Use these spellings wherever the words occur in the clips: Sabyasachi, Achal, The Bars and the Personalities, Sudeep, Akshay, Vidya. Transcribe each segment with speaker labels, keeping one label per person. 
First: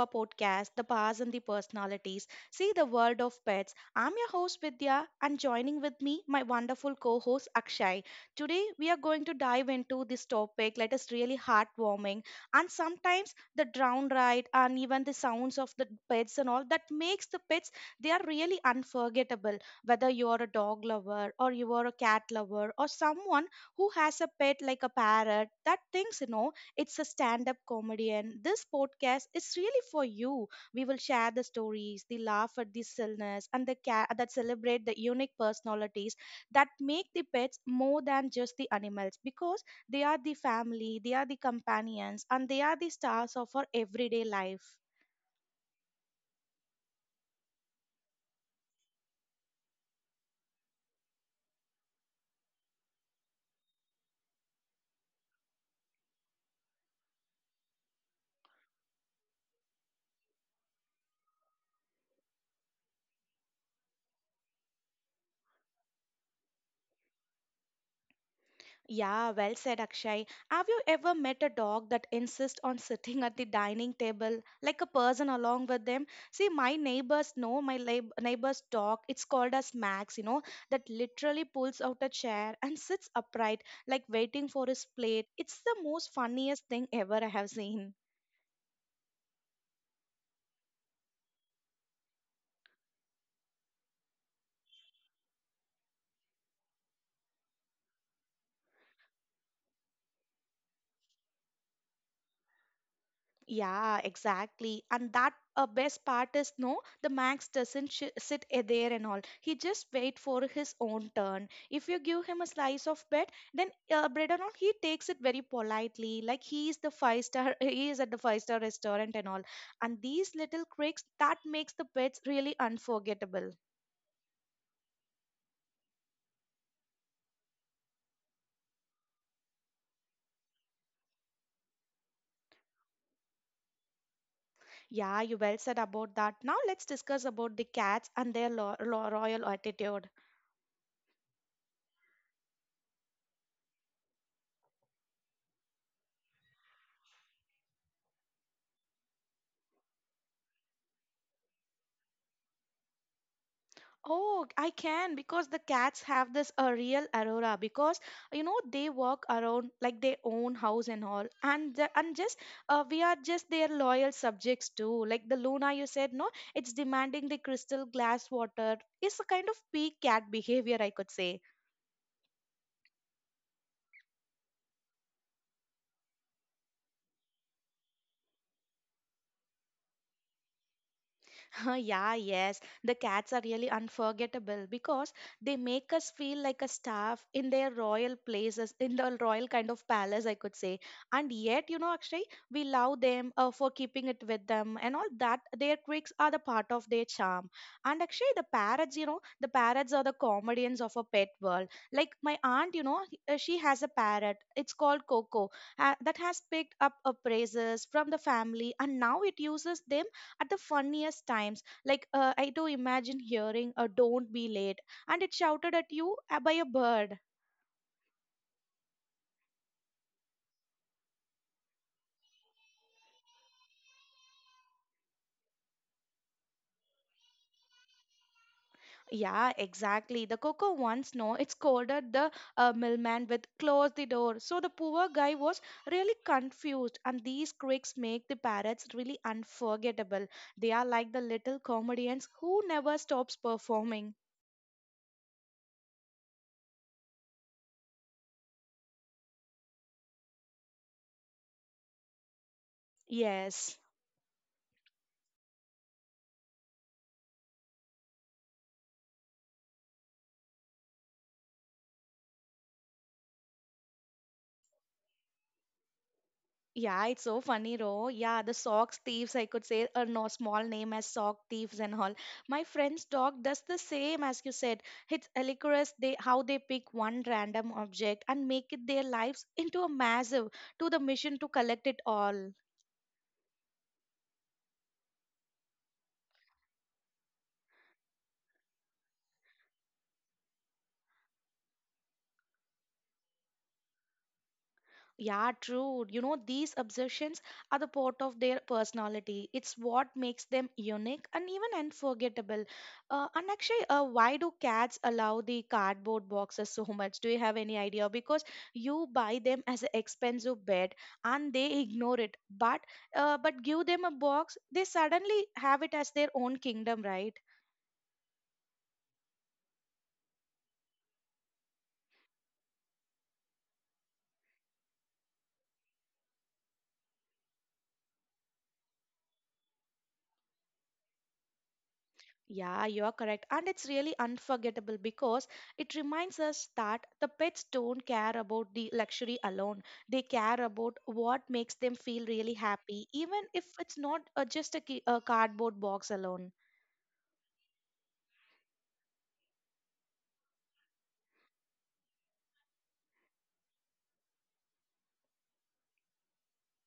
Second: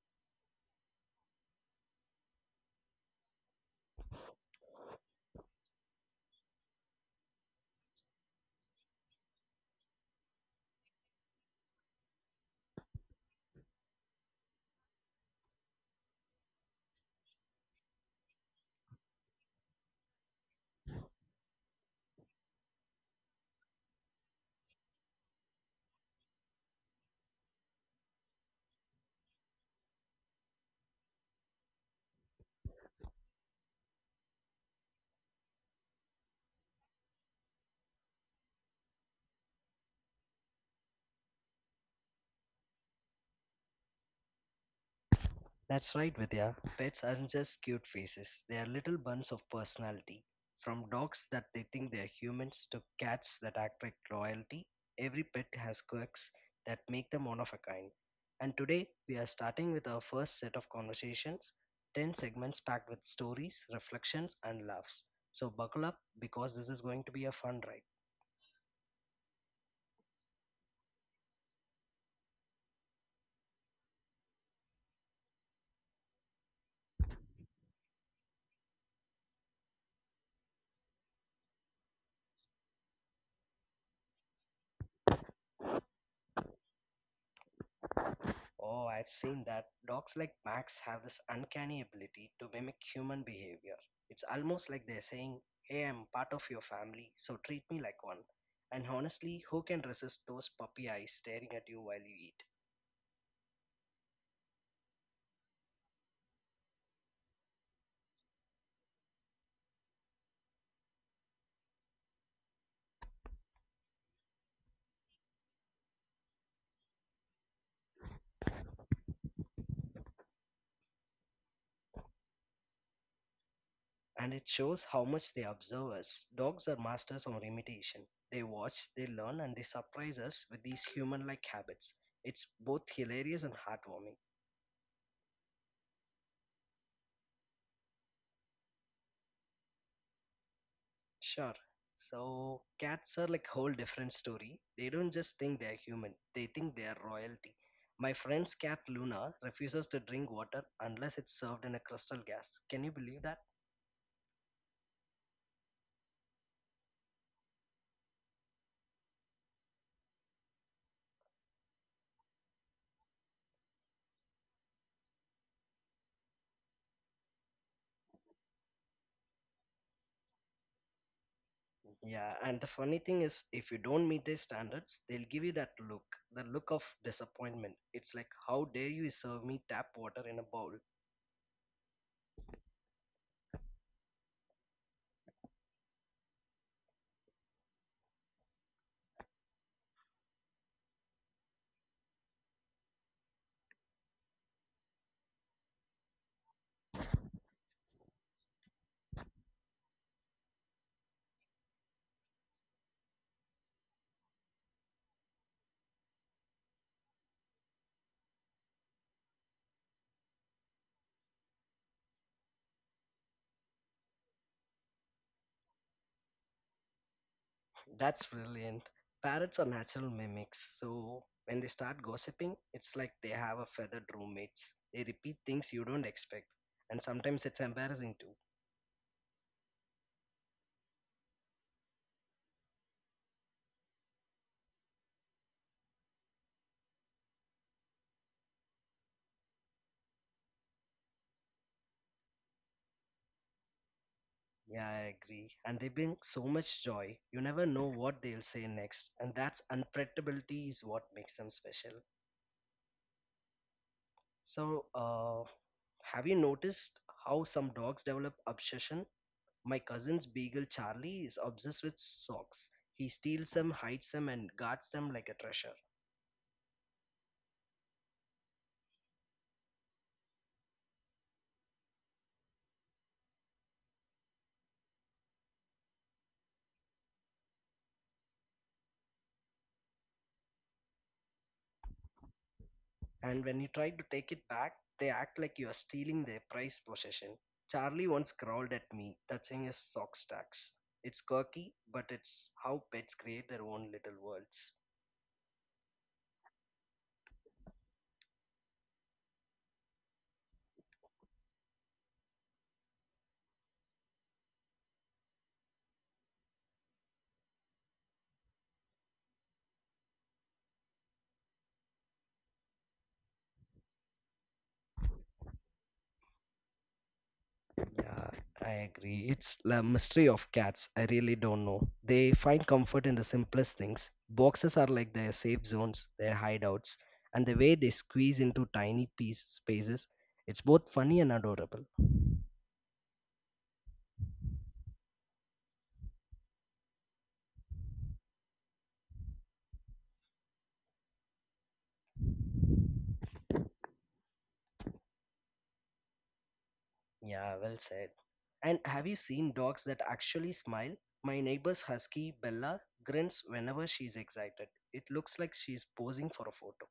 Speaker 1: our podcast, The Bars and the Personalities. See the world of pets. I'm your host, Vidya, and joining with me, my wonderful co host, Akshay. Today, we are going to dive into this topic that is really heartwarming, and sometimes the drown ride and even the sounds of the pets and all that makes the pets, they are really unforgettable. Whether you're a dog lover, or you are a cat lover, or someone who has a pet like a parrot, that things, it's a stand up comedian. This podcast is really for you. We will share the stories, the laugh at the silliness, and the cat that celebrate the unique personalities that make the pets more than just the animals because they are the family, they are the companions, and they are the stars of our everyday life.
Speaker 2: That's right, Vidya. Pets aren't just cute faces, they are little buns of personality. From dogs that they think they're humans to cats that act like royalty, every pet has quirks that make them one of a kind. And today, we are starting with our first set of conversations, 10 segments packed with stories, reflections, and laughs. So, buckle up because this is going to be a fun ride.
Speaker 1: Yeah, well said, Akshay. Have you ever met a dog that insists on sitting at the dining table like a person along with them? See, my neighbors know my neighbor's dog, it's called as Max, that literally pulls out a chair and sits upright, like waiting for his plate. It's the most funniest thing ever I have seen.
Speaker 2: Oh, I've seen that. Dogs like Max have this uncanny ability to mimic human behavior. It's almost like they're saying, "Hey, I'm part of your family, so treat me like one." And honestly, who can resist those puppy eyes staring at you while you eat?
Speaker 1: Yeah, exactly. And that best part is no, the Max doesn't sh sit there and all. He just wait for his own turn. If you give him a slice of bread, then bread and all, he takes it very politely. Like he is the five star, he is at the five-star restaurant and all. And these little quirks that makes the pets really unforgettable.
Speaker 2: And it shows how much they observe us. Dogs are masters of imitation. They watch, they learn, and they surprise us with these human like habits. It's both hilarious and heartwarming.
Speaker 1: Yeah, you well said about that. Now let's discuss about the cats and their lo lo royal attitude.
Speaker 2: Sure. So cats are like whole different story. They don't just think they're human. They think they are royalty. My friend's cat Luna refuses to drink water unless it's served in a crystal gas. Can you believe that?
Speaker 1: Oh, I can because the cats have this a real aurora because they walk around like their own house and all and just we are just their loyal subjects too, like the Luna you said no, it's demanding the crystal glass water. It's a kind of peak cat behavior, I could say.
Speaker 2: Yeah, and the funny thing is if you don't meet their standards, they'll give you that look, the look of disappointment. It's like, how dare you serve me tap water in a bowl?
Speaker 1: Huh, yeah, yes. The cats are really unforgettable because they make us feel like a staff in their royal places, in the royal kind of palace, I could say. And yet, actually, we love them for keeping it with them and all that. Their quirks are the part of their charm. And actually, the parrots, the parrots are the comedians of a pet world. Like my aunt, she has a parrot. It's called Coco, that has picked up appraises from the family, and now it uses them at the funniest times. Like, I do imagine hearing a don't be late and it shouted at you by a bird.
Speaker 2: That's brilliant. Parrots are natural mimics, so when they start gossiping, it's like they have a feathered roommates. They repeat things you don't expect, and sometimes it's embarrassing too.
Speaker 1: Yeah, exactly. The Coco once no, it scolded the millman with close the door. So the poor guy was really confused, and these quirks make the parrots really unforgettable. They are like the little comedians who never stops performing.
Speaker 2: Yeah, I agree. And they bring so much joy. You never know what they'll say next, and that's unpredictability is what makes them special.
Speaker 1: Yes.
Speaker 2: So, have you noticed how some dogs develop obsession? My cousin's beagle Charlie is obsessed with socks. He steals them, hides them, and guards them like a treasure.
Speaker 1: Yeah, it's so funny, Ro. Yeah, the socks thieves, I could say a no small name as sock thieves and all. My friend's dog does the same, as you said. It's hilarious they how they pick one random object and make it their lives into a massive to the mission to collect it all.
Speaker 2: And when you try to take it back, they act like you are stealing their prized possession. Charlie once growled at me, touching his sock stacks. It's quirky, but it's how pets create their own little worlds.
Speaker 1: Yeah, true. These obsessions are the part of their personality. It's what makes them unique and even unforgettable. And actually, why do cats allow the cardboard boxes so much? Do you have any idea? Because you buy them as an expensive bed and they ignore it. But but give them a box, they suddenly have it as their own kingdom, right?
Speaker 2: Yeah, I agree. It's the mystery of cats. I really don't know. They find comfort in the simplest things. Boxes are like their safe zones, their hideouts, and the way they squeeze into tiny piece spaces, it's both funny and adorable.
Speaker 1: Yeah, you are correct. And it's really unforgettable because it reminds us that the pets don't care about the luxury alone. They care about what makes them feel really happy, even if it's not just a, a cardboard box alone.
Speaker 2: Yeah, well said. And have you seen dogs that actually smile? My neighbor's husky, Bella, grins whenever she's excited. It looks like she's posing for a photo.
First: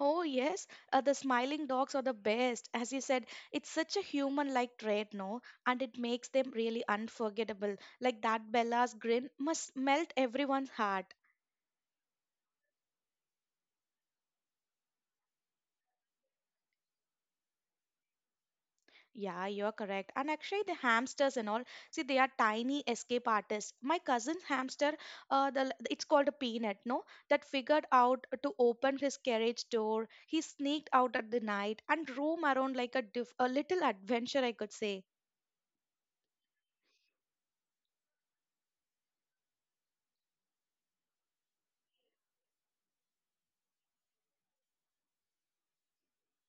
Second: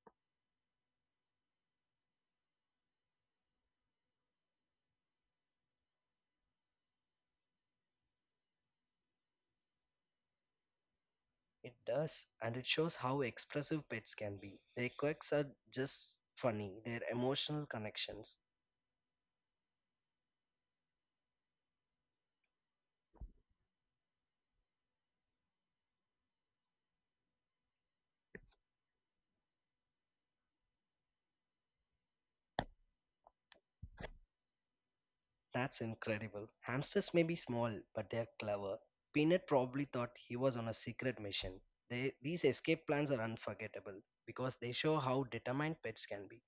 Speaker 1: Oh, yes, the smiling dogs are the best. As you said, it's such a human like trait, no? And it makes them really unforgettable. Like that Bella's grin must melt everyone's heart.
Speaker 2: It does, and it shows how expressive pets can be. Their quirks are just funny, their emotional connections.
Speaker 1: Yeah, you're correct. And actually, the hamsters and all, see, they are tiny escape artists. My cousin's hamster, it's called a peanut, no, that figured out to open his carriage door. He sneaked out at the night and roam around like a diff a little adventure, I could say.
Speaker 2: That's incredible. Hamsters may be small, but they're clever. Peanut probably thought he was on a secret mission. These escape plans are unforgettable because they show how determined pets can be.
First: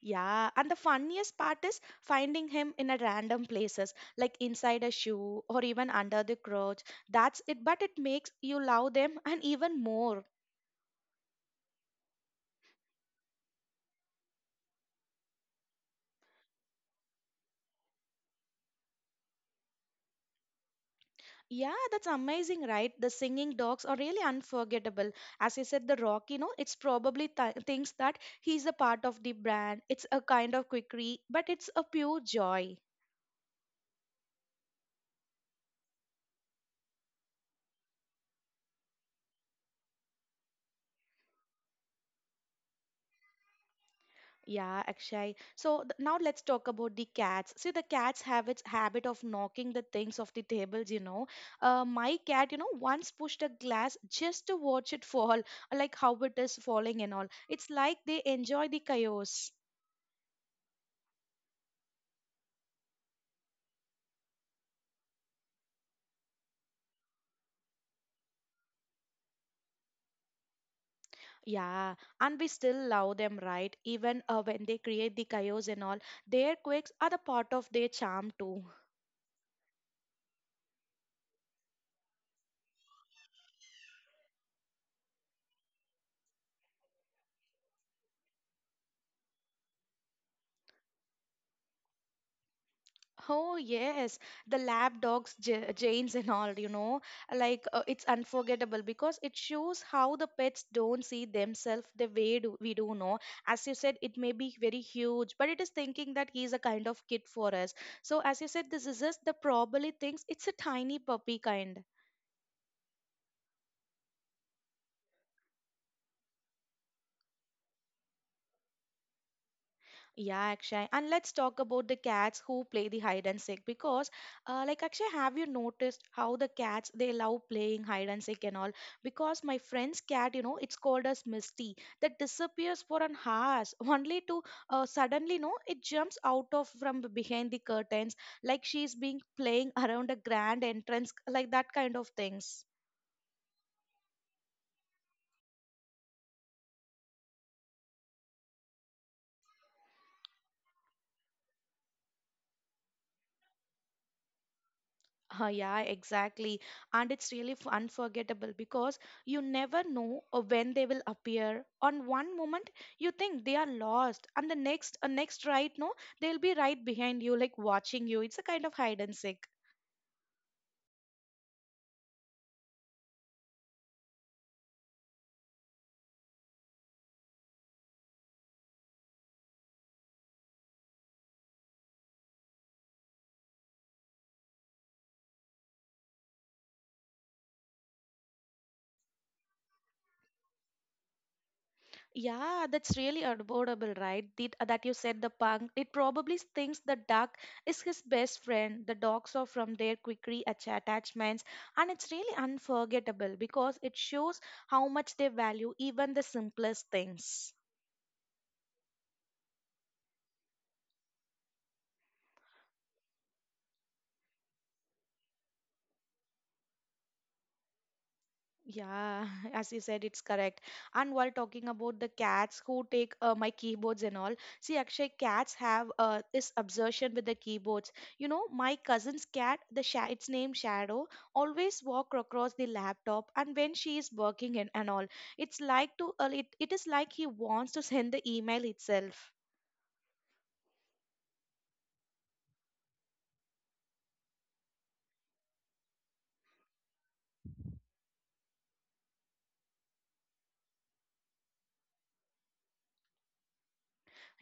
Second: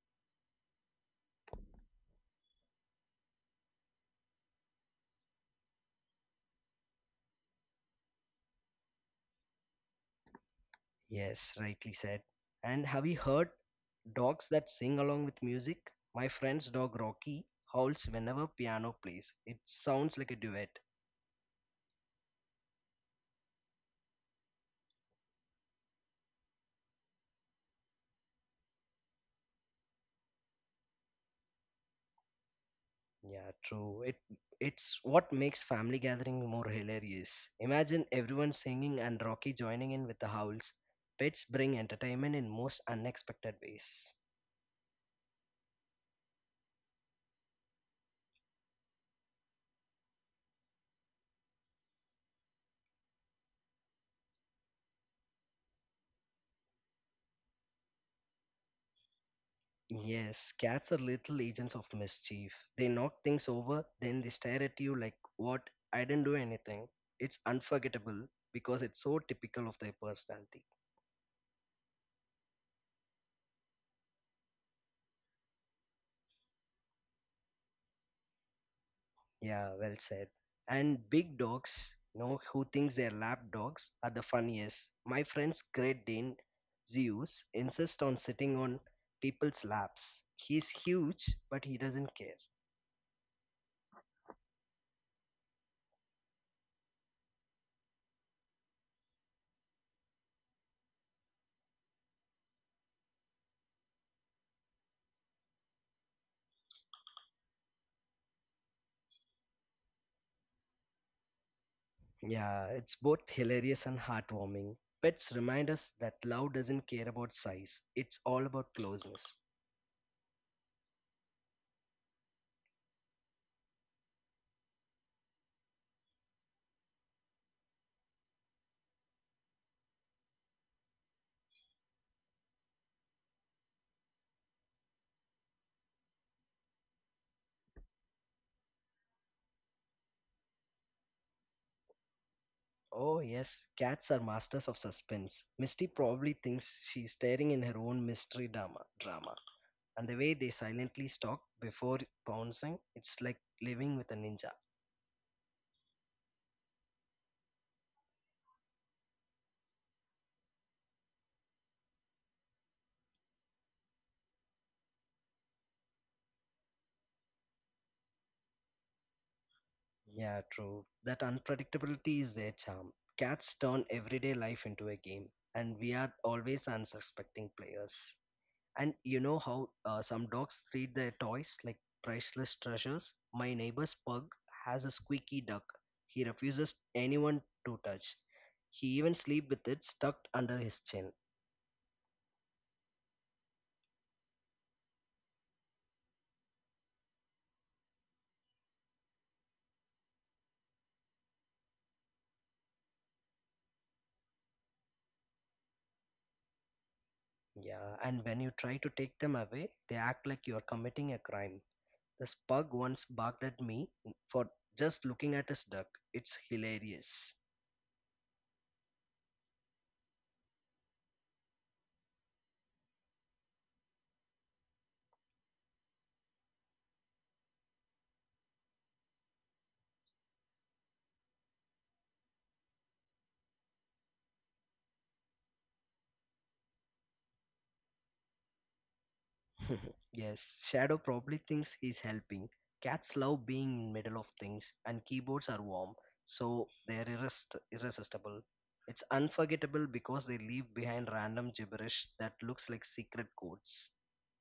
Speaker 1: Yeah, and the funniest part is finding him in a random places, like inside a shoe or even under the couch. That's it, but it makes you love them and even more.
Speaker 2: Yes, rightly said. And have you heard dogs that sing along with music? My friend's dog Rocky howls whenever piano plays. It sounds like a duet.
Speaker 1: Yeah, that's amazing, right? The singing dogs are really unforgettable. As I said, the rock, it's probably thinks that he's a part of the brand. It's a kind of quickie, but it's a pure joy.
Speaker 2: Yeah, true. It's what makes family gathering more hilarious. Imagine everyone singing and Rocky joining in with the howls. Pets bring entertainment in most unexpected ways.
Speaker 1: Yeah, Akshay. So now let's talk about the cats. See, the cats have its habit of knocking the things off the tables, my cat, once pushed a glass just to watch it fall, like how it is falling and all. It's like they enjoy the chaos.
Speaker 2: Yes, cats are little agents of mischief. They knock things over, then they stare at you like, "What? I didn't do anything." It's unforgettable because it's so typical of their personality.
Speaker 1: Yeah, and we still love them, right? Even when they create the chaos and all, their quakes are the part of their charm too.
Speaker 2: Yeah, well said. And big dogs, you know, who thinks they're lap dogs, are the funniest. My friend's Great Dane, Zeus, insists on sitting on people's laps. He's huge, but he doesn't care.
Speaker 1: Oh yes, the lab dogs, Janes and all, like it's unforgettable because it shows how the pets don't see themselves the way do, we do know. As you said, it may be very huge, but it is thinking that he's a kind of kid for us. So as you said, this is just the probably thinks it's a tiny puppy kind.
Speaker 2: Yeah, it's both hilarious and heartwarming. Pets remind us that love doesn't care about size, it's all about closeness.
Speaker 1: Yeah, Akshay. And let's talk about the cats who play the hide and seek because, like Akshay, have you noticed how the cats they love playing hide and seek and all? Because my friend's cat, it's called as Misty, that disappears for an hours only to suddenly, no, it jumps out of from behind the curtains like she's being playing around a grand entrance, like that kind of things.
Speaker 2: Oh, yes, cats are masters of suspense. Misty probably thinks she's staring in her own mystery drama. And the way they silently stalk before pouncing, it's like living with a ninja.
Speaker 1: Yeah, exactly. And it's really unforgettable because you never know when they will appear. On one moment, you think they are lost, and the next, next right, no, they'll be right behind you, like watching you. It's a kind of hide and seek.
Speaker 2: Yeah, true. That unpredictability is their charm. Cats turn everyday life into a game, and we are always unsuspecting players. And you know how some dogs treat their toys like priceless treasures? My neighbor's pug has a squeaky duck. He refuses anyone to touch. He even sleeps with it stuck under his chin.
Speaker 1: Yeah, that's really adorable, right? That you said the punk. It probably thinks the duck is his best friend. The dogs are from their quickie attachments, and it's really unforgettable because it shows how much they value even the simplest things.
Speaker 2: Yeah, and when you try to take them away, they act like you are committing a crime. This pug once barked at me for just looking at his duck. It's hilarious.
Speaker 1: Yeah, as you said, it's correct. And while talking about the cats who take my keyboards and all, see, actually, cats have this obsession with the keyboards. My cousin's cat, the its name Shadow, always walk across the laptop, and when she is working and all, it's like to it is like he wants to send the email itself.
Speaker 2: Yes, Shadow probably thinks he's helping. Cats love being in middle of things, and keyboards are warm, so they're irresistible. It's unforgettable because they leave behind random gibberish that looks like secret codes.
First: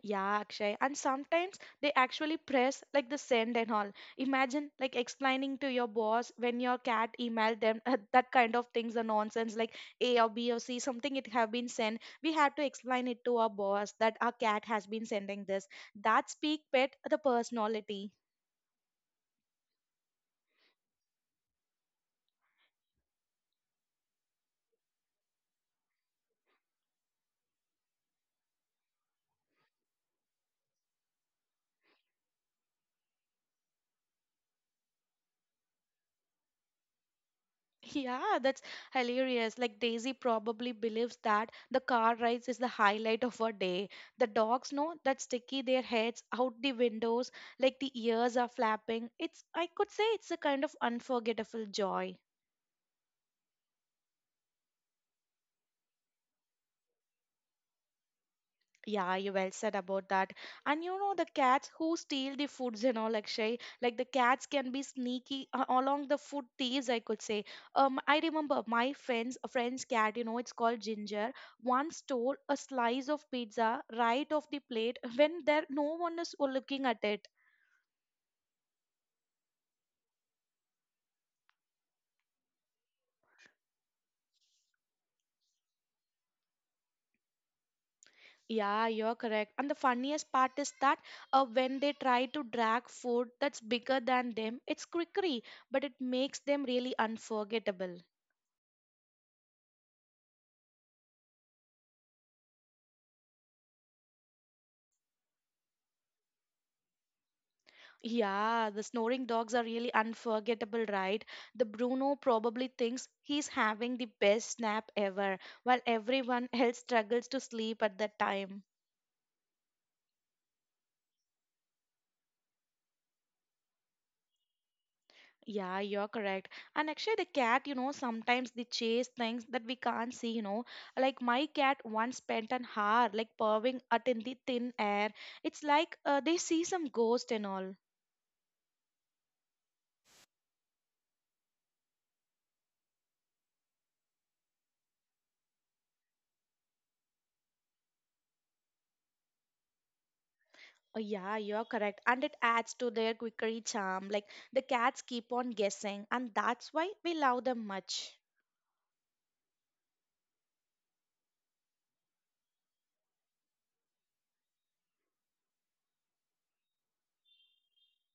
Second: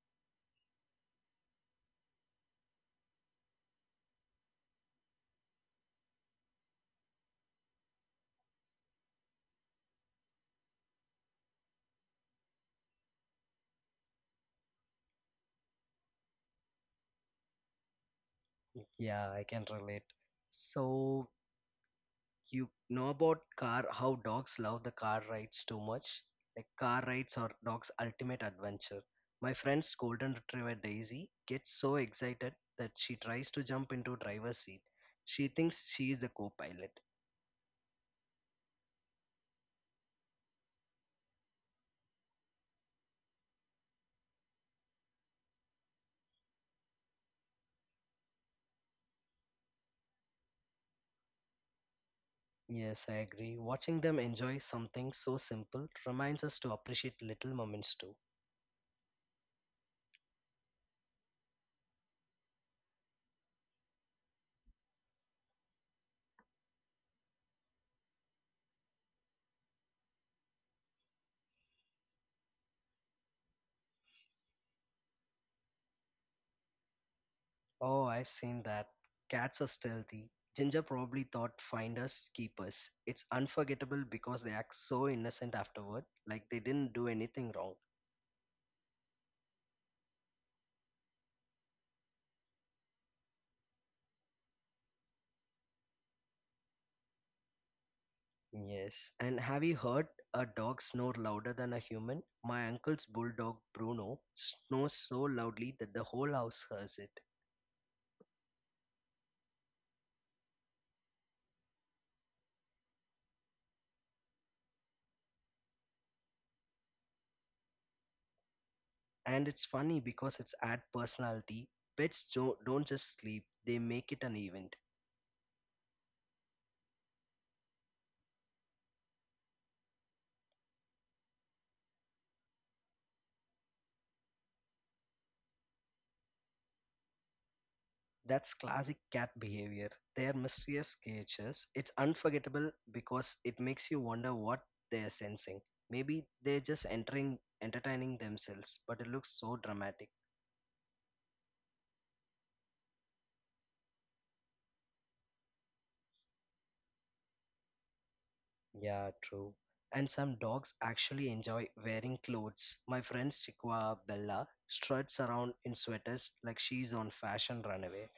Speaker 1: Yeah, Akshay. And sometimes they actually press like the send and all. Imagine like explaining to your boss when your cat emailed them that kind of things are nonsense like A or B or C, something it have been sent. We have to explain it to our boss that our cat has been sending this. That speak pet the personality.
Speaker 2: Yeah, I can relate. So you know about car how dogs love the car rides too much, like car rides are dogs ultimate adventure. My friend's golden retriever Daisy gets so excited that she tries to jump into driver's seat. She thinks she is the co-pilot.
Speaker 1: Yeah, that's hilarious. Like Daisy probably believes that the car rides is the highlight of her day. The dogs know that sticky their heads out the windows, like the ears are flapping. It's I could say it's a kind of unforgettable joy.
Speaker 2: Yes, I agree. Watching them enjoy something so simple reminds us to appreciate little moments too.
Speaker 1: Yeah, you well said about that. And you know the cats who steal the foods and all, Akshay. Like the cats can be sneaky along the food thieves, I could say. I remember my friend's cat. It's called Ginger. Once stole a slice of pizza right off the plate when there no one is looking at it.
Speaker 2: Oh, I've seen that. Cats are stealthy. Ginger probably thought finders keepers. It's unforgettable because they act so innocent afterward, like they didn't do anything wrong.
Speaker 1: Yeah, you're correct. And the funniest part is that when they try to drag food that's bigger than them, it's crickery, but it makes them really unforgettable.
Speaker 2: Yes. And have you heard a dog snore louder than a human? My uncle's bulldog, Bruno, snores so loudly that the whole house hears it.
Speaker 1: Yeah, the snoring dogs are really unforgettable, right? The Bruno probably thinks he's having the best nap ever, while everyone else struggles to sleep at that time.
Speaker 2: And it's funny because it's add personality. Pets don't just sleep, they make it an event.
Speaker 1: Yeah, you're correct. And actually, the cat, sometimes they chase things that we can't see, Like my cat once spent an hour, like purring at in the thin air. It's like they see some ghost and all.
Speaker 2: That's classic cat behavior. Their mysterious creatures. It's unforgettable because it makes you wonder what they're sensing. Maybe they're just entertaining themselves, but it looks so dramatic.
Speaker 1: Oh, yeah, you're correct. And it adds to their quickery charm. Like the cats keep on guessing, and that's why we love them much.
Speaker 2: Yeah, true. And some dogs actually enjoy wearing clothes. My friend Chiqua Bella struts around in sweaters like she's on fashion runaway.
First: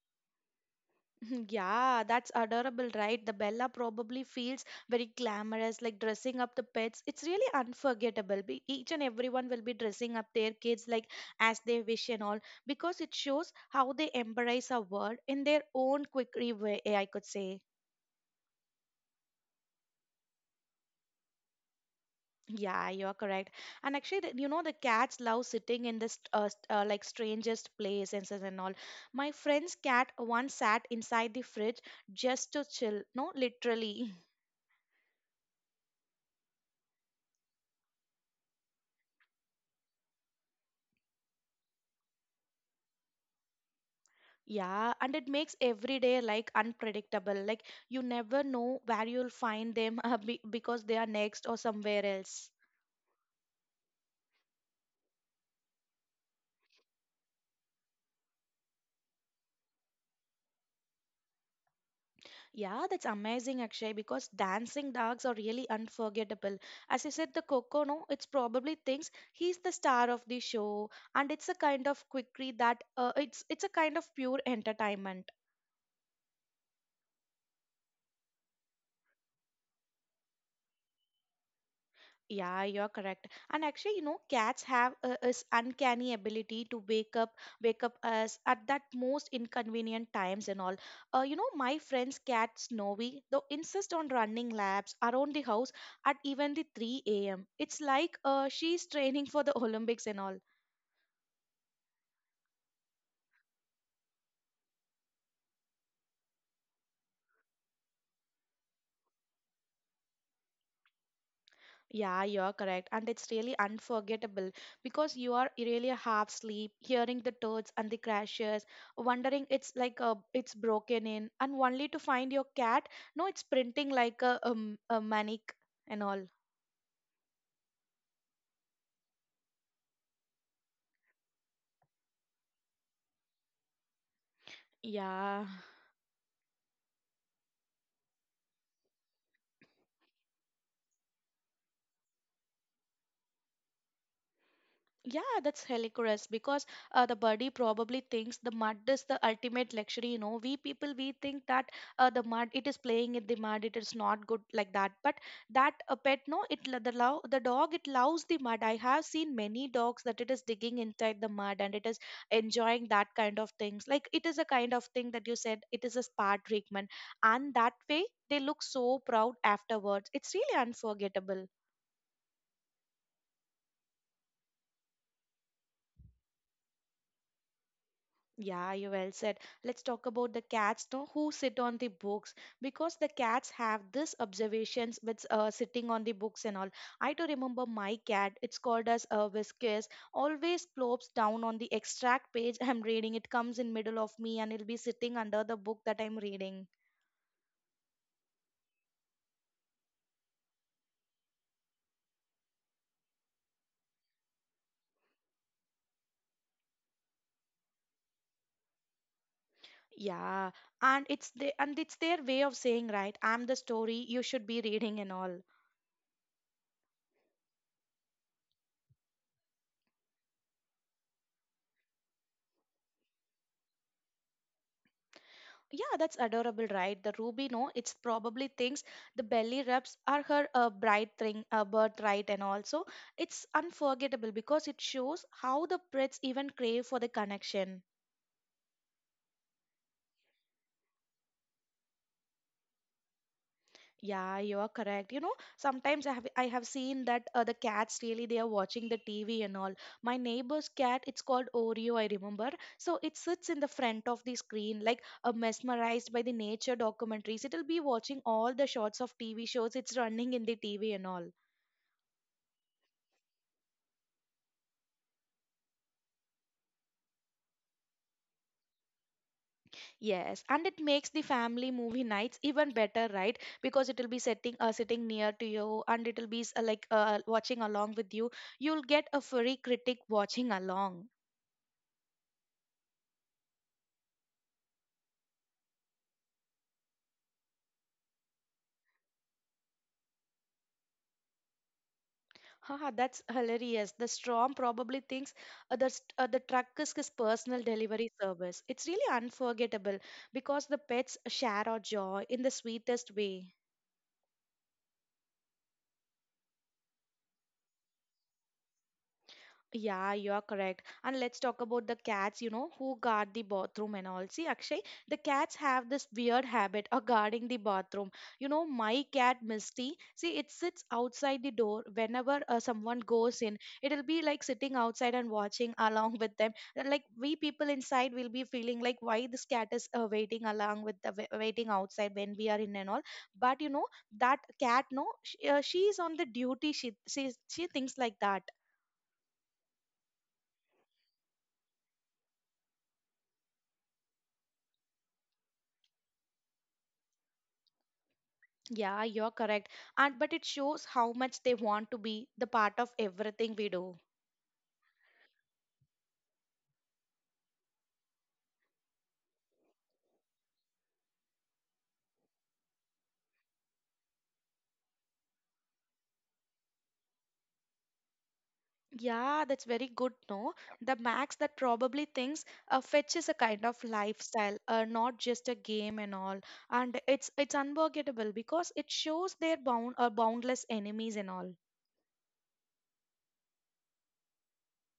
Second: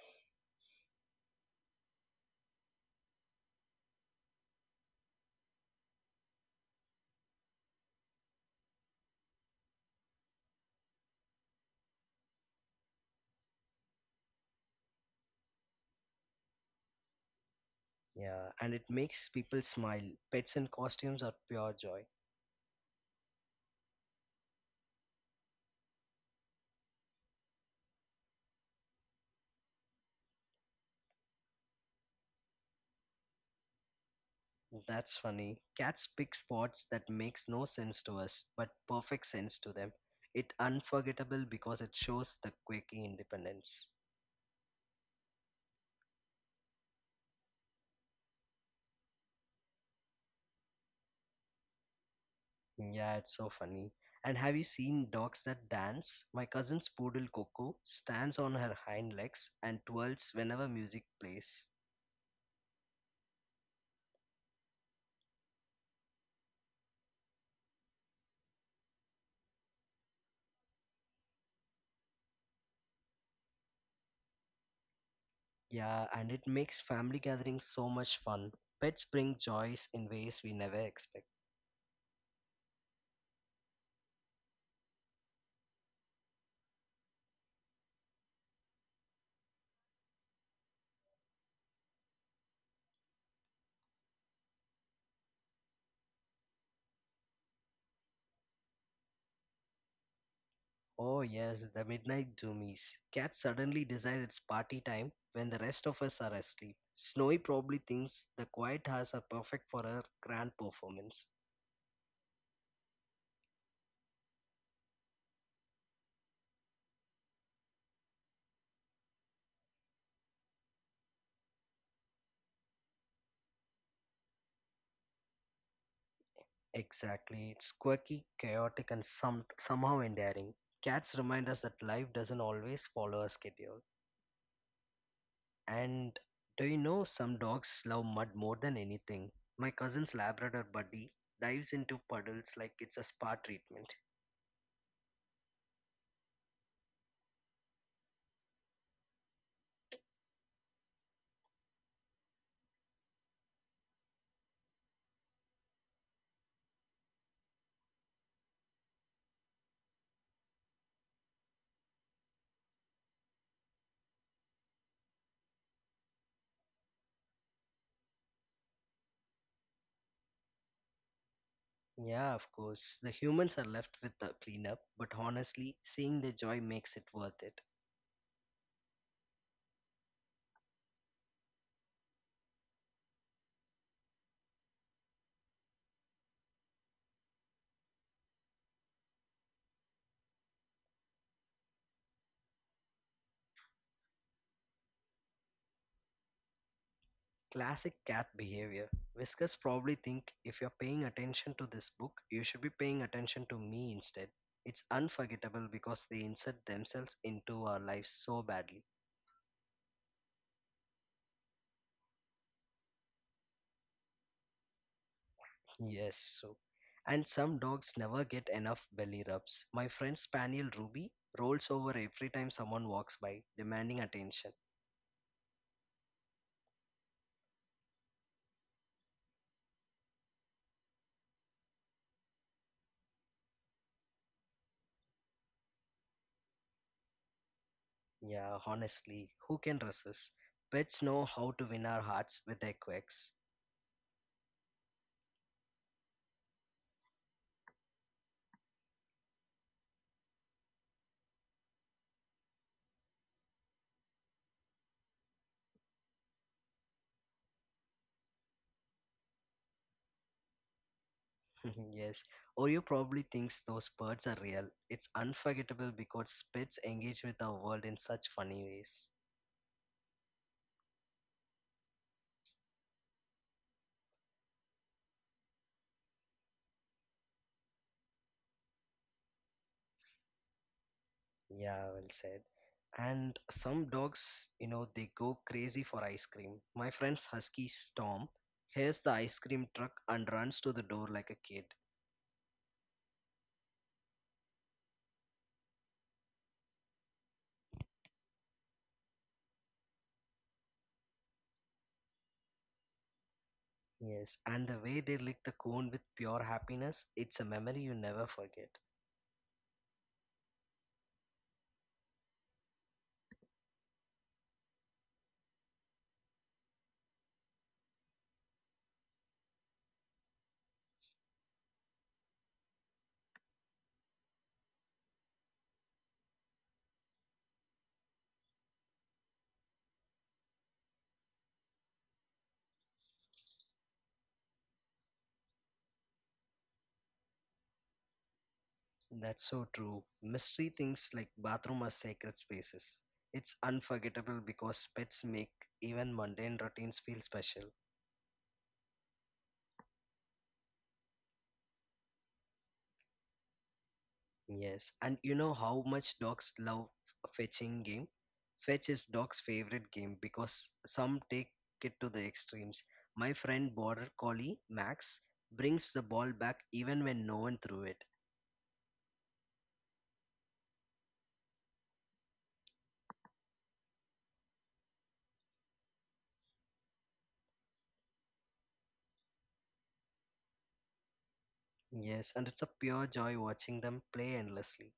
Speaker 1: Yeah, that's adorable, right? The Bella probably feels very glamorous, like dressing up the pets. It's really unforgettable. Each and everyone will be dressing up their kids like as they wish and all because it shows how they embrace a world in their own quickery way, I could say.
Speaker 2: Yeah, and it makes people smile. Pets in costumes are pure joy.
Speaker 1: Yeah, you're correct. And actually, the cats love sitting in this like strangest places and all. My friend's cat once sat inside the fridge just to chill. No, literally.
Speaker 2: That's funny. Cats pick spots that makes no sense to us, but perfect sense to them. It unforgettable because it shows the quick independence.
Speaker 1: Yeah, and it makes every day like unpredictable. Like you never know where you'll find them be because they are next or somewhere else.
Speaker 2: Yeah, it's so funny. And have you seen dogs that dance? My cousin's poodle Coco stands on her hind legs and twirls whenever music plays.
Speaker 1: Yeah, that's amazing, Akshay, because dancing dogs are really unforgettable. As you said, the Coco, no, it's probably thinks he's the star of the show, and it's a kind of quickie that it's a kind of pure entertainment.
Speaker 2: Yeah, and it makes family gatherings so much fun. Pets bring joys in ways we never expect.
Speaker 1: Yeah, you're correct. And actually, you know, cats have this uncanny ability to wake up us at that most inconvenient times and all. You know, my friend's cat Snowy, though insists on running laps around the house at even the 3 a.m. It's like she's training for the Olympics and all.
Speaker 2: Oh, yes, the midnight zoomies. Cat suddenly decides it's party time when the rest of us are asleep. Snowy probably thinks the quiet hours are perfect for her grand performance.
Speaker 1: Yeah, you're correct. And it's really unforgettable because you are really half asleep, hearing the turds and the crashes, wondering it's like a, it's broken in, and only to find your cat. No, it's printing like a manic and all.
Speaker 2: Exactly. It's quirky, chaotic, and somehow endearing. Cats remind us that life doesn't always follow a schedule.
Speaker 1: Yeah.
Speaker 2: And do you know some dogs love mud more than anything? My cousin's Labrador buddy dives into puddles like it's a spa treatment.
Speaker 1: Yeah, that's hilarious because the body probably thinks the mud is the ultimate luxury. You know, we people we think that the mud it is playing in the mud, it is not good like that. But that pet, no, the love the dog it loves the mud. I have seen many dogs that it is digging inside the mud and it is enjoying that kind of things. Like it is a kind of thing that you said it is a spa treatment, and that way they look so proud afterwards. It's really unforgettable.
Speaker 2: Yeah, of course. The humans are left with the cleanup, but honestly, seeing the joy makes it worth it.
Speaker 1: Yeah, you well said. Let's talk about the cats, no, who sit on the books because the cats have this observations with sitting on the books and all. I do remember my cat. It's called as Whiskers. Always plops down on the extract page I'm reading. It comes in middle of me and it'll be sitting under the book that I'm reading.
Speaker 2: Classic cat behavior. Whiskers probably think, if you're paying attention to this book, you should be paying attention to me instead. It's unforgettable because they insert themselves into our lives so badly.
Speaker 1: Yeah, and it's their way of saying, right? I'm the story you should be reading and all.
Speaker 2: Yes, so. And some dogs never get enough belly rubs. My friend Spaniel Ruby rolls over every time someone walks by, demanding attention.
Speaker 1: Yeah, that's adorable, right? The ruby, no, it's probably thinks the belly rubs are her birthright, and also it's unforgettable because it shows how the pets even crave for the connection.
Speaker 2: Yeah, honestly, who can resist? Pets know how to win our hearts with their quacks.
Speaker 1: Yeah, you are correct. You know, sometimes I have seen that the cats really they are watching the TV and all. My neighbor's cat, it's called Oreo, I remember. So it sits in the front of the screen like mesmerized by the nature documentaries. It'll be watching all the shots of TV shows it's running in the TV and all.
Speaker 2: Yes, Oreo probably thinks those birds are real. It's unforgettable because pets engage with our world in such funny ways.
Speaker 1: Yes, and it makes the family movie nights even better, right? Because it'll be sitting near to you, and it'll be like watching along with you. You'll get a furry critic watching along.
Speaker 2: Yeah, well said. And some dogs, you know, they go crazy for ice cream. My friend's husky Storm hears the ice cream truck and runs to the door like a kid.
Speaker 1: Haha, that's hilarious. The Strom probably thinks the truck is his personal delivery service. It's really unforgettable because the pets share our joy in the sweetest way.
Speaker 2: Yes, and the way they lick the cone with pure happiness, it's a memory you never forget.
Speaker 1: Yeah, you are correct. And let's talk about the cats, you know, who guard the bathroom and all. See, Akshay, the cats have this weird habit of guarding the bathroom. You know, my cat, Misty, see, it sits outside the door whenever someone goes in. It'll be like sitting outside and watching along with them. And, like, we people inside will be feeling like why this cat is waiting along with the wa- waiting outside when we are in and all. But, you know, that cat, no, she's on the duty. She thinks like that.
Speaker 2: That's so true. Mystery things like bathroom are sacred spaces. It's unforgettable because pets make even mundane routines feel special.
Speaker 1: Yeah, you're correct. And but it shows how much they want to be the part of everything we do.
Speaker 2: Yes, and you know how much dogs love fetching game? Fetch is dog's favorite game because some take it to the extremes. My friend Border Collie, Max, brings the ball back even when no one threw it.
Speaker 1: Yeah, that's very good. No, the Max that probably thinks a fetch is a kind of lifestyle, not just a game and all. And it's unforgettable because it shows their boundless enemies and all.
Speaker 2: Yes, and it's a pure joy watching them play endlessly.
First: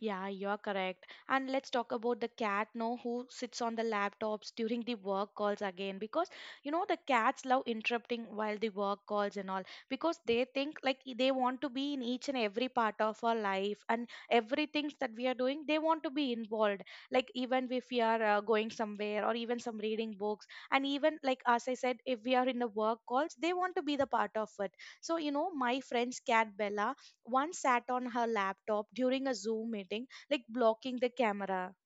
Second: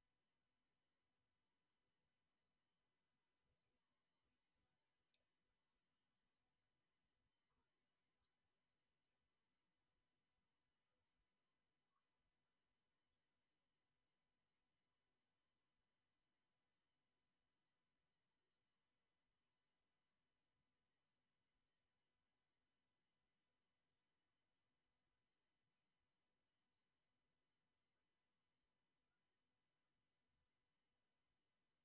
Speaker 1: Yeah, you're correct. And let's talk about the cat now who sits on the laptops during the work calls again because you know the cats love interrupting while the work calls and all because they think they want to be in each and every part of our life and everything that we are doing they want to be involved like even if we are going somewhere or even some reading books and even like as I said if we are in the work calls they want to be the part of it. So you know my friend's cat Bella one sat on her laptop during a Zoom meeting, like blocking the camera.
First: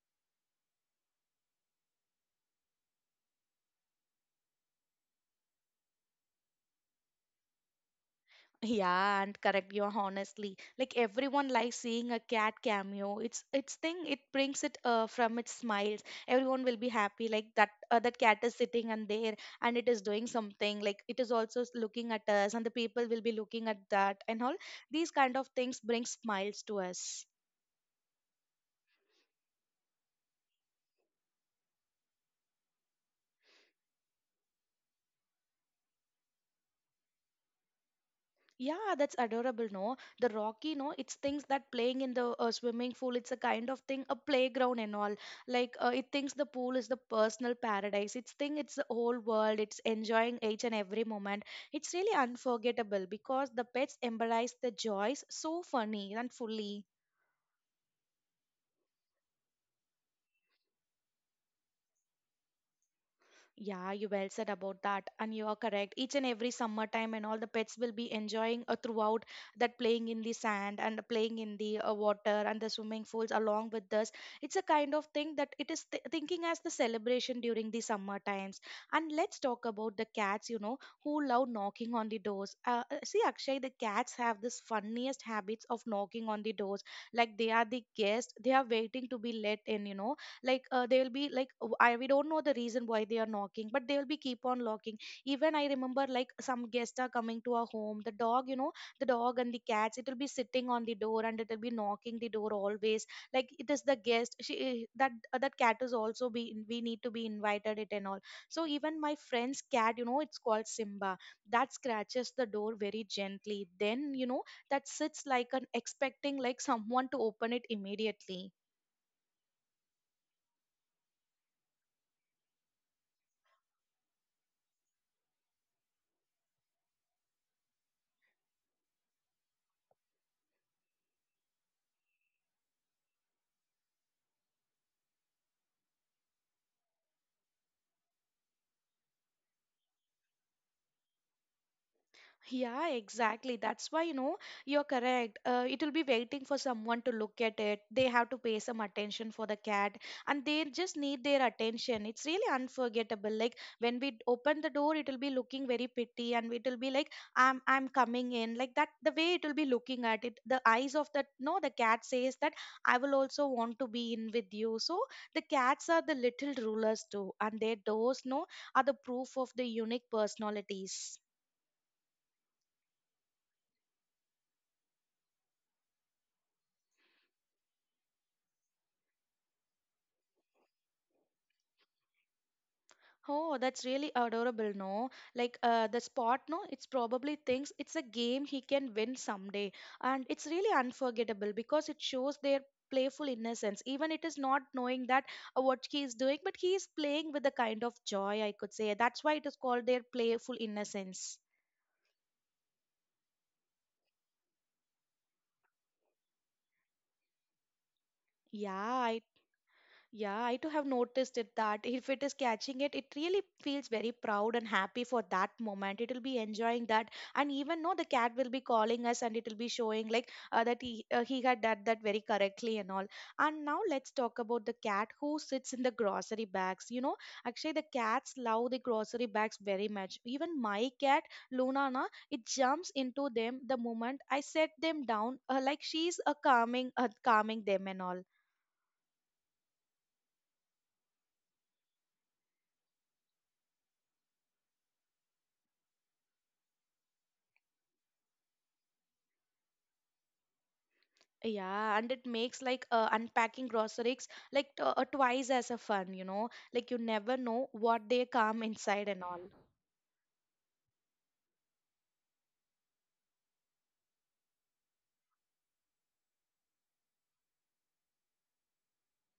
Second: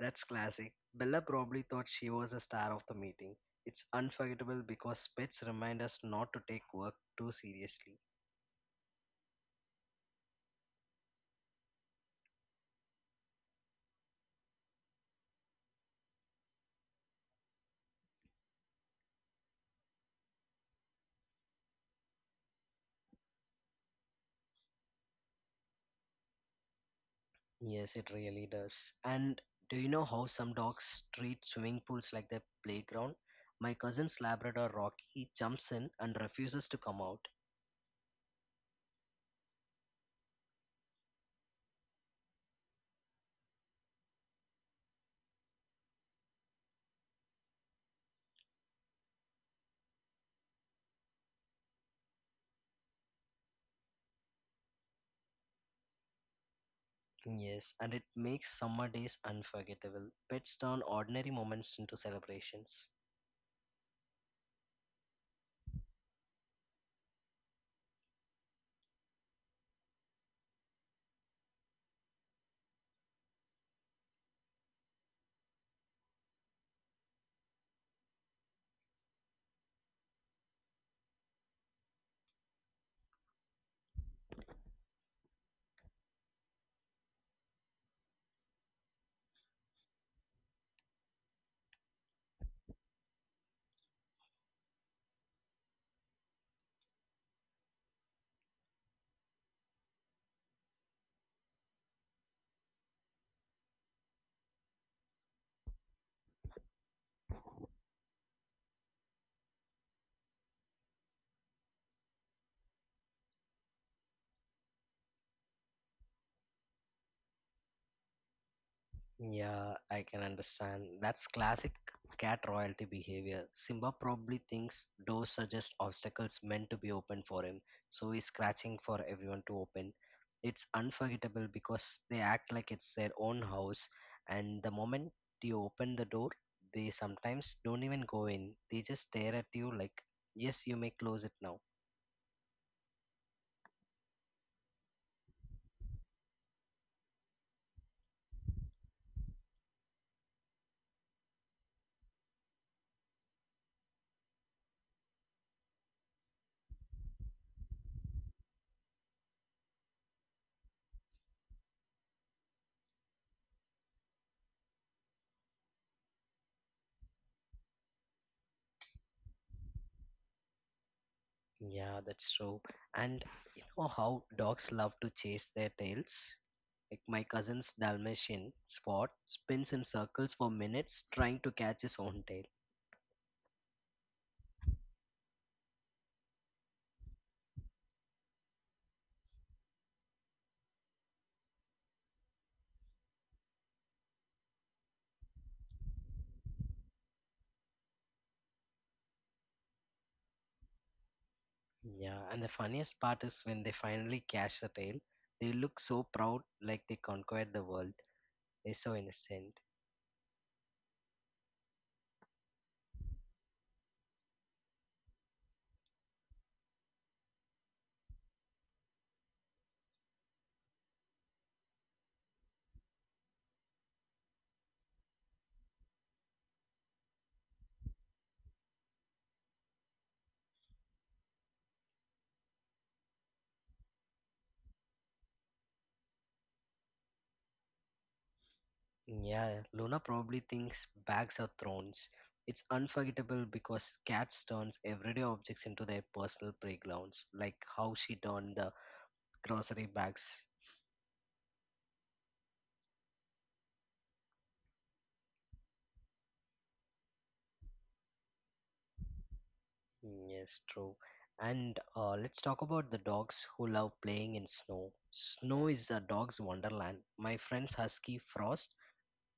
Speaker 2: That's classic. Bella probably thought she was a star of the meeting. It's unforgettable because pets remind us not to take work too seriously.
Speaker 1: Yeah, and correct you honestly. Like everyone likes seeing a cat cameo. It's its thing. It brings it from its smiles. Everyone will be happy. Like that cat is sitting and there, and it is doing something. Like it is also looking at us, and the people will be looking at that and all. These kind of things bring smiles to us.
Speaker 2: Yes, it really does. And do you know how some dogs treat swimming pools like their playground? My cousin's Labrador Rocky jumps in and refuses to come out.
Speaker 1: Yeah, that's adorable, no? The Rocky, no? It's things that playing in the swimming pool, it's a kind of thing, a playground and all. Like, it thinks the pool is the personal paradise. It's think it's the whole world. It's enjoying each and every moment. It's really unforgettable because the pets embodies the joys so funny and fully.
Speaker 2: Yes, and it makes summer days unforgettable. Pets turn ordinary moments into celebrations.
Speaker 1: Yeah, you well said about that, and you are correct. Each and every summertime, and all the pets will be enjoying throughout that playing in the sand and playing in the water and the swimming pools along with us. It's a kind of thing that it is thinking as the celebration during the summer times. And let's talk about the cats, you know, who love knocking on the doors. See, Akshay, the cats have this funniest habits of knocking on the doors, like they are the guests, they are waiting to be let in, you know like they'll be like w- I we don't know the reason why they are knocking, but they'll be keep on locking. Even I remember like some guests are coming to our home. The dog, you know, the dog and the cats, it'll be sitting on the door and it'll be knocking the door always. Like it is the guest. She eh, that That cat is also be we need to be invited it and all. So even my friend's cat, you know, it's called Simba. That scratches the door very gently. Then you know that sits like an expecting like someone to open it immediately.
Speaker 2: Yeah, I can understand. That's classic cat royalty behavior. Simba probably thinks doors are just obstacles meant to be opened for him, so he's scratching for everyone to open. It's unforgettable because they act like it's their own house, and the moment you open the door, they sometimes don't even go in. They just stare at you like, "Yes, you may close it now."
Speaker 1: Yeah, exactly. That's why, you know, you're correct. It will be waiting for someone to look at it. They have to pay some attention for the cat and they just need their attention. It's really unforgettable. Like when we open the door, it will be looking very pretty and it will be like, I'm coming in. Like that, the way it will be looking at it, the eyes of that, no, the cat says that I will also want to be in with you. So the cats are the little rulers too, and their doors, no, are the proof of the unique personalities.
Speaker 2: Yeah, that's true. And you know how dogs love to chase their tails? Like my cousin's Dalmatian spot spins in circles for minutes trying to catch his own tail.
Speaker 1: Oh, that's really adorable, no? Like the spot, no? It's probably thinks it's a game he can win someday. And it's really unforgettable because it shows their playful innocence. Even it is not knowing that what he is doing, but he is playing with a kind of joy, I could say. That's why it is called their playful innocence.
Speaker 2: Yeah, and the funniest part is when they finally catch the tail, they look so proud like they conquered the world.
Speaker 1: Yeah,
Speaker 2: They're so
Speaker 1: I
Speaker 2: innocent.
Speaker 1: Yeah, I too have noticed it that if it is catching it, it really feels very proud and happy for that moment. It will be enjoying that, and even no, the cat will be calling us, and it will be showing like that he had done that very correctly and all. And now let's talk about the cat who sits in the grocery bags. You know, actually the cats love the grocery bags very much. Even my cat Luna, na, it jumps into them the moment I set them down, like she's calming calming them and all.
Speaker 2: Yeah, Luna probably thinks bags are thrones. It's unforgettable because cats turns everyday objects into their personal playgrounds, like how she turned the grocery bags.
Speaker 1: Yeah, and it makes like unpacking groceries like twice as a fun, you know. Like you never know what they come inside and all.
Speaker 2: Yes, true. And let's talk about the dogs who love playing in snow. Snow is a dog's wonderland. My friend's husky Frost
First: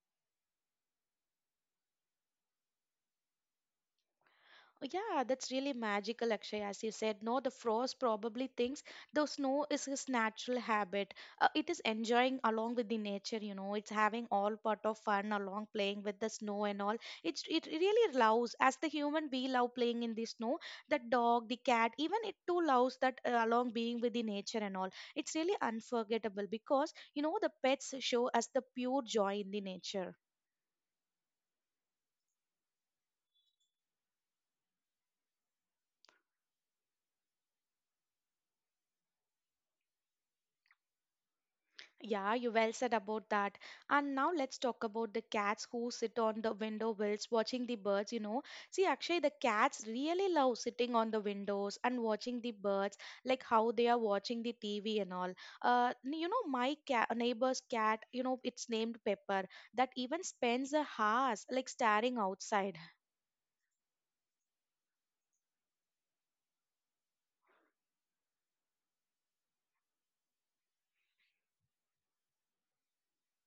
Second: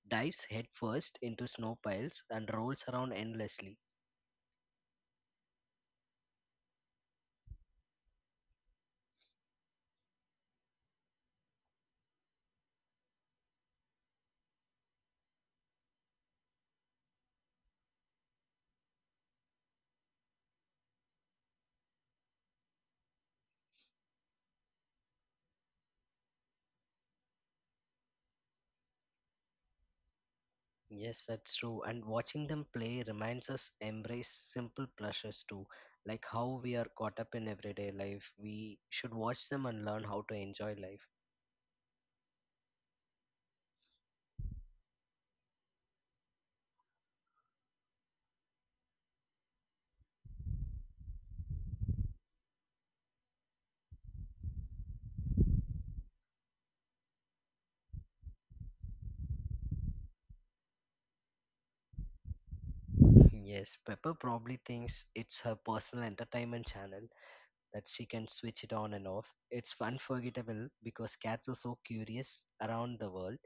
Speaker 2: dives headfirst into snow piles and rolls around endlessly.
Speaker 1: Yeah, that's really magical, Akshay. As you said, no, the frost probably thinks the snow is his natural habit. It is enjoying along with the nature, you know. It's having all part of fun along playing with the snow and all. It really loves. As the human, we love playing in the snow. The dog, the cat, even it too loves that along being with the nature and all. It's really unforgettable because you know the pets show us the pure joy in the nature.
Speaker 2: Yes, that's true. And watching them play reminds us embrace simple pleasures too, like how we are caught up in everyday life. We should watch them and learn how to enjoy life.
Speaker 1: Yeah, you well said about that. And now let's talk about the cats who sit on the window wells watching the birds, you know. See, actually, the cats really love sitting on the windows and watching the birds, like how they are watching the TV and all. My cat, neighbor's cat, you know, it's named Pepper, that even spends a hours like staring outside.
Speaker 2: Yes, Pepper probably thinks it's her personal entertainment channel, that she can switch it on and off. It's unforgettable because cats are so curious around the world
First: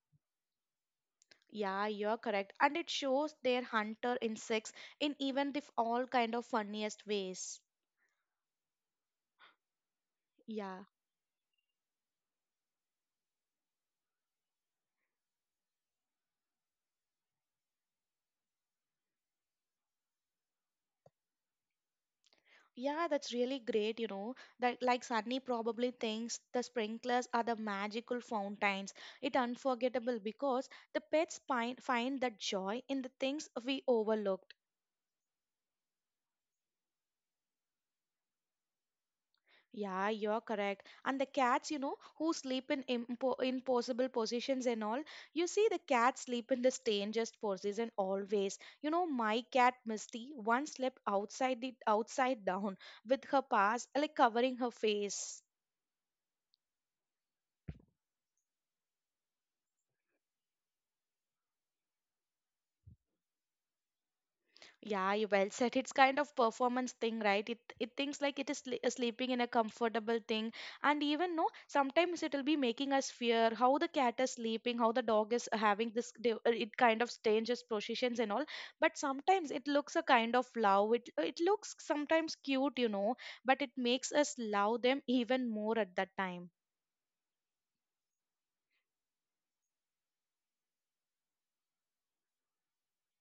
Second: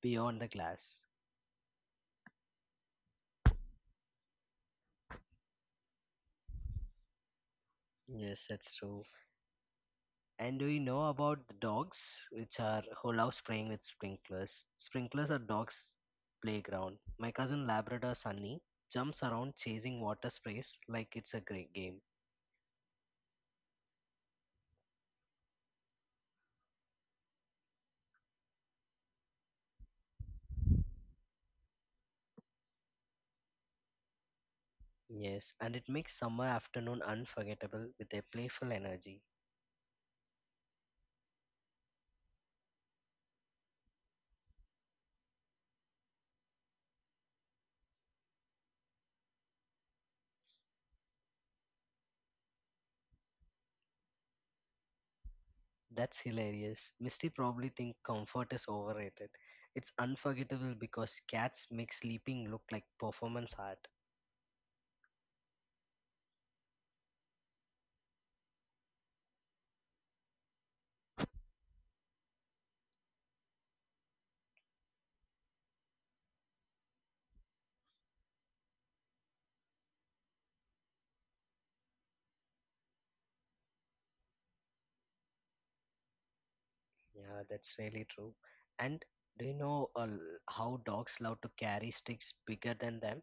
Speaker 2: beyond the glass.
Speaker 1: Yeah, you're correct. And it shows their hunter insects in even the all kind of funniest ways.
Speaker 2: Yes, that's true. And do you
Speaker 1: Yeah.
Speaker 2: know about the dogs, which are who love spraying with sprinklers? Sprinklers are dogs' playground. My cousin Labrador Sunny jumps around chasing water sprays like it's a great game.
Speaker 1: Yeah, that's really great, you know. That like Sunny probably thinks the sprinklers are the magical fountains. It unforgettable because the pets find that joy in the things we overlooked.
Speaker 2: Yes, and it makes summer afternoon unforgettable with their playful energy.
Speaker 1: Yeah, you're correct. And the cats, you know, who sleep in impossible positions and all. You see, the cats sleep in the strangest position always. You know, my cat Misty once slept outside the outside down with her paws like covering her face.
Speaker 2: That's hilarious. Misty probably think comfort is overrated. It's unforgettable because cats make sleeping look like performance art.
Speaker 1: Yeah, you well said. It's kind of performance thing, right? It thinks like it is sleeping in a comfortable thing, and even no, sometimes it'll be making us fear how the cat is sleeping, how the dog is having this. It kind of changes positions and all. But sometimes it looks a kind of love. It looks sometimes cute, you know, but it makes us love them even more at that time.
Speaker 2: Yeah, that's really true. And do you know how dogs love to carry sticks bigger than them?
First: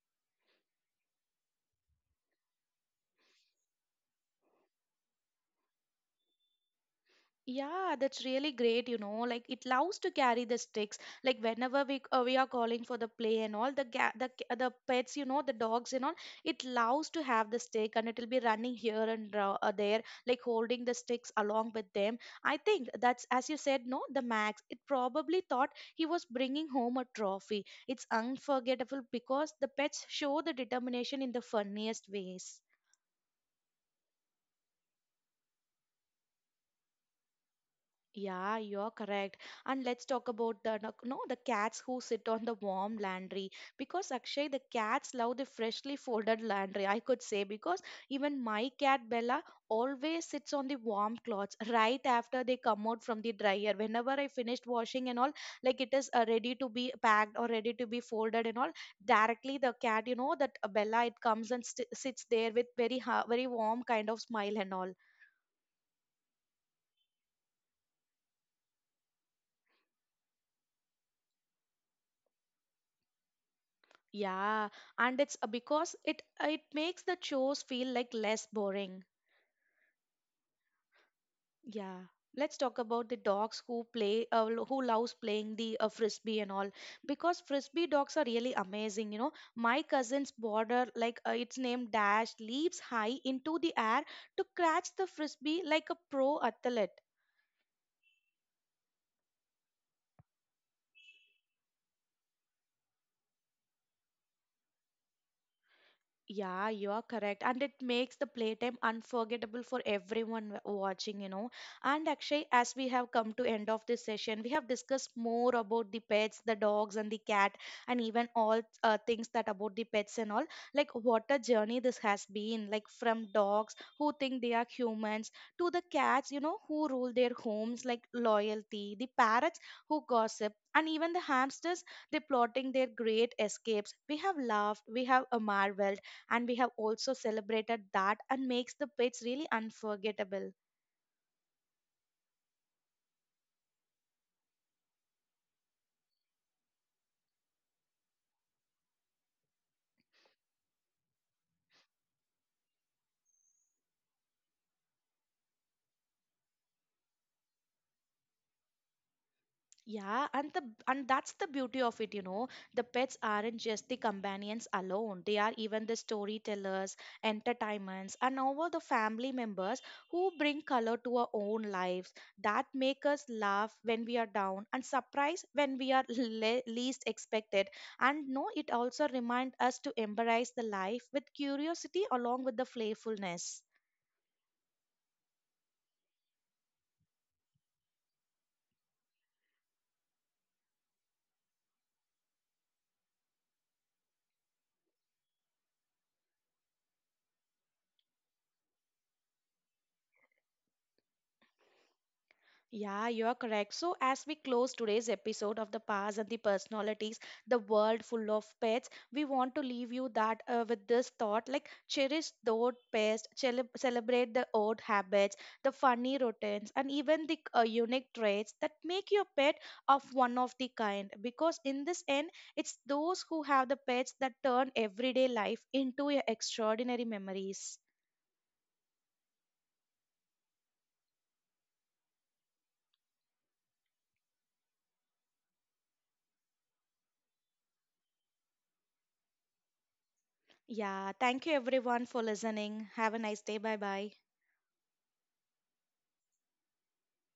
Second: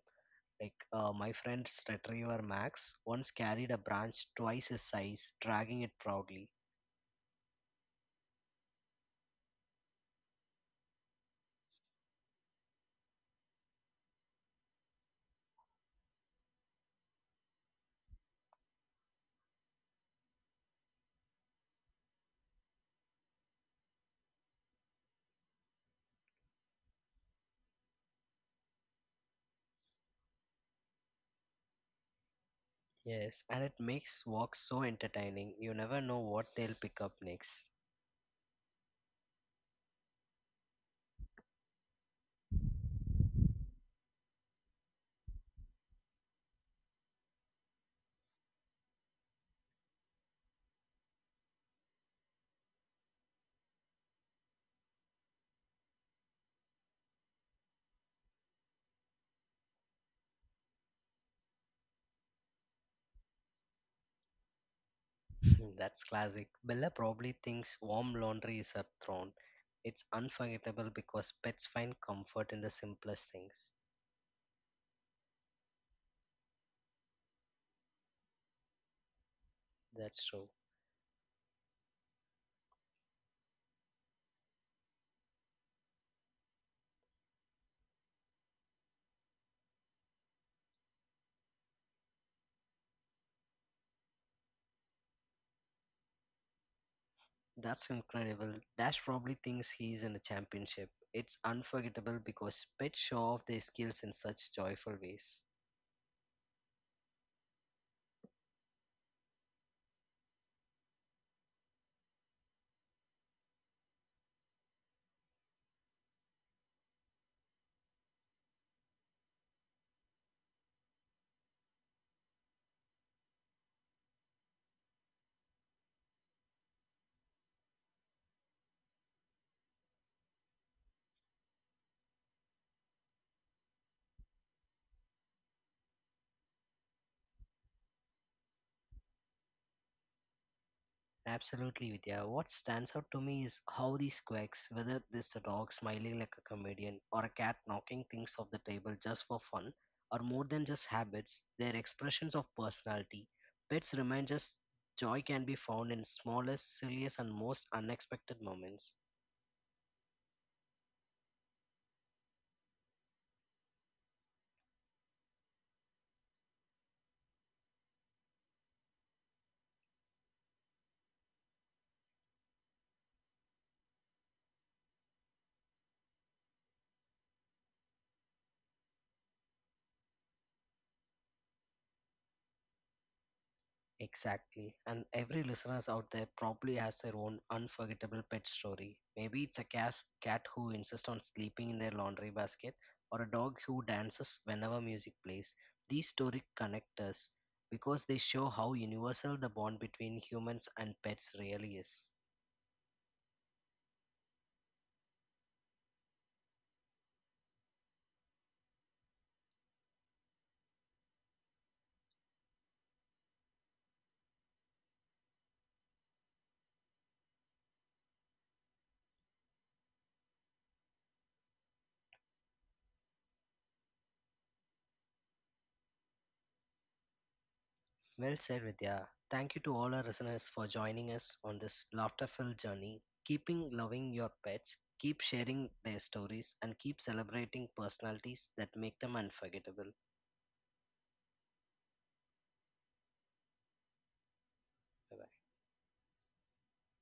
Speaker 2: Like my friend's retriever Max once carried a branch twice his size, dragging it proudly.
Speaker 1: Yeah, that's really great, you know. Like it loves to carry the sticks. Like whenever we are calling for the play and all the pets, you know, the dogs and all, it loves to have the stick and it'll be running here and there, like holding the sticks along with them. I think that's as you said, no, the Max. It probably thought he was bringing home a trophy. It's unforgettable because the pets show the determination in the funniest ways.
Speaker 2: Yes, and it makes walks so entertaining. You never know what they'll pick up next.
Speaker 1: Yeah, you're correct. And let's talk about the no, no, the cats who sit on the warm laundry because Akshay, the cats love the freshly folded laundry. I could say because even my cat Bella always sits on the warm clothes right after they come out from the dryer. Whenever I finished washing and all, like it is ready to be packed or ready to be folded and all, directly the cat, you know, that Bella it comes and st sits there with very warm kind of smile and all.
Speaker 2: Mm, that's classic. Bella probably thinks warm laundry is her throne. It's unforgettable because pets find comfort in the simplest things.
Speaker 1: Yeah, and it's because it makes the chores feel like less boring.
Speaker 2: That's true.
Speaker 1: Yeah. Let's talk about the dogs who play who loves playing the frisbee and all because frisbee dogs are really amazing, you know. My cousin's border like its name Dash leaps high into the air to catch the frisbee like a pro athlete.
Speaker 2: That's incredible. Dash probably thinks he's in a championship. It's unforgettable because pets show off their skills in such joyful ways.
Speaker 1: Yeah, you are correct. And it makes the playtime unforgettable for everyone watching, you know. And actually, as we have come to end of this session, we have discussed more about the pets, the dogs and the cat, and even all things that about the pets and all. Like what a journey this has been, like from dogs who think they are humans to the cats, you know, who rule their homes, like loyalty, the parrots who gossip, and even the hamsters, they plotting their great escapes. We have laughed, we have marveled and we have also celebrated that and makes the pets really unforgettable.
Speaker 2: Absolutely, Vidya. What stands out to me is how these quirks, whether this a dog smiling like a comedian or a cat knocking things off the table just for fun, are more than just habits, they're expressions of personality. Pets remind us joy can be found in smallest, silliest, and most unexpected moments.
Speaker 1: Yeah, and the and that's the beauty of it, you know, the pets aren't just the companions alone, they are even the storytellers, entertainments and all the family members who bring color to our own lives, that make us laugh when we are down and surprise when we are least expected. And no, it also reminds us to embrace the life with curiosity along with the playfulness.
Speaker 2: Exactly. And every listeners out there probably has their own unforgettable pet story. Maybe it's a cat who insists on sleeping in their laundry basket or a dog who dances whenever music plays. These stories connect us because they show how universal the bond between humans and pets really is.
Speaker 1: Yeah, you are correct. So, as we close today's episode of the past and the personalities, the world full of pets, we want to leave you that with this thought like, cherish the old pets, celebrate the old habits, the funny routines, and even the unique traits that make your pet of one of the kind. Because in this end, it's those who have the pets that turn everyday life into your extraordinary memories.
Speaker 2: Well said, Vidya. Thank you to all our listeners for joining us on this laughter filled journey. Keeping loving your pets, keep sharing their stories, and keep celebrating personalities that make them unforgettable.
Speaker 1: Yeah, thank you everyone for listening. Have a nice day. Bye bye.
Speaker 2: Bye bye.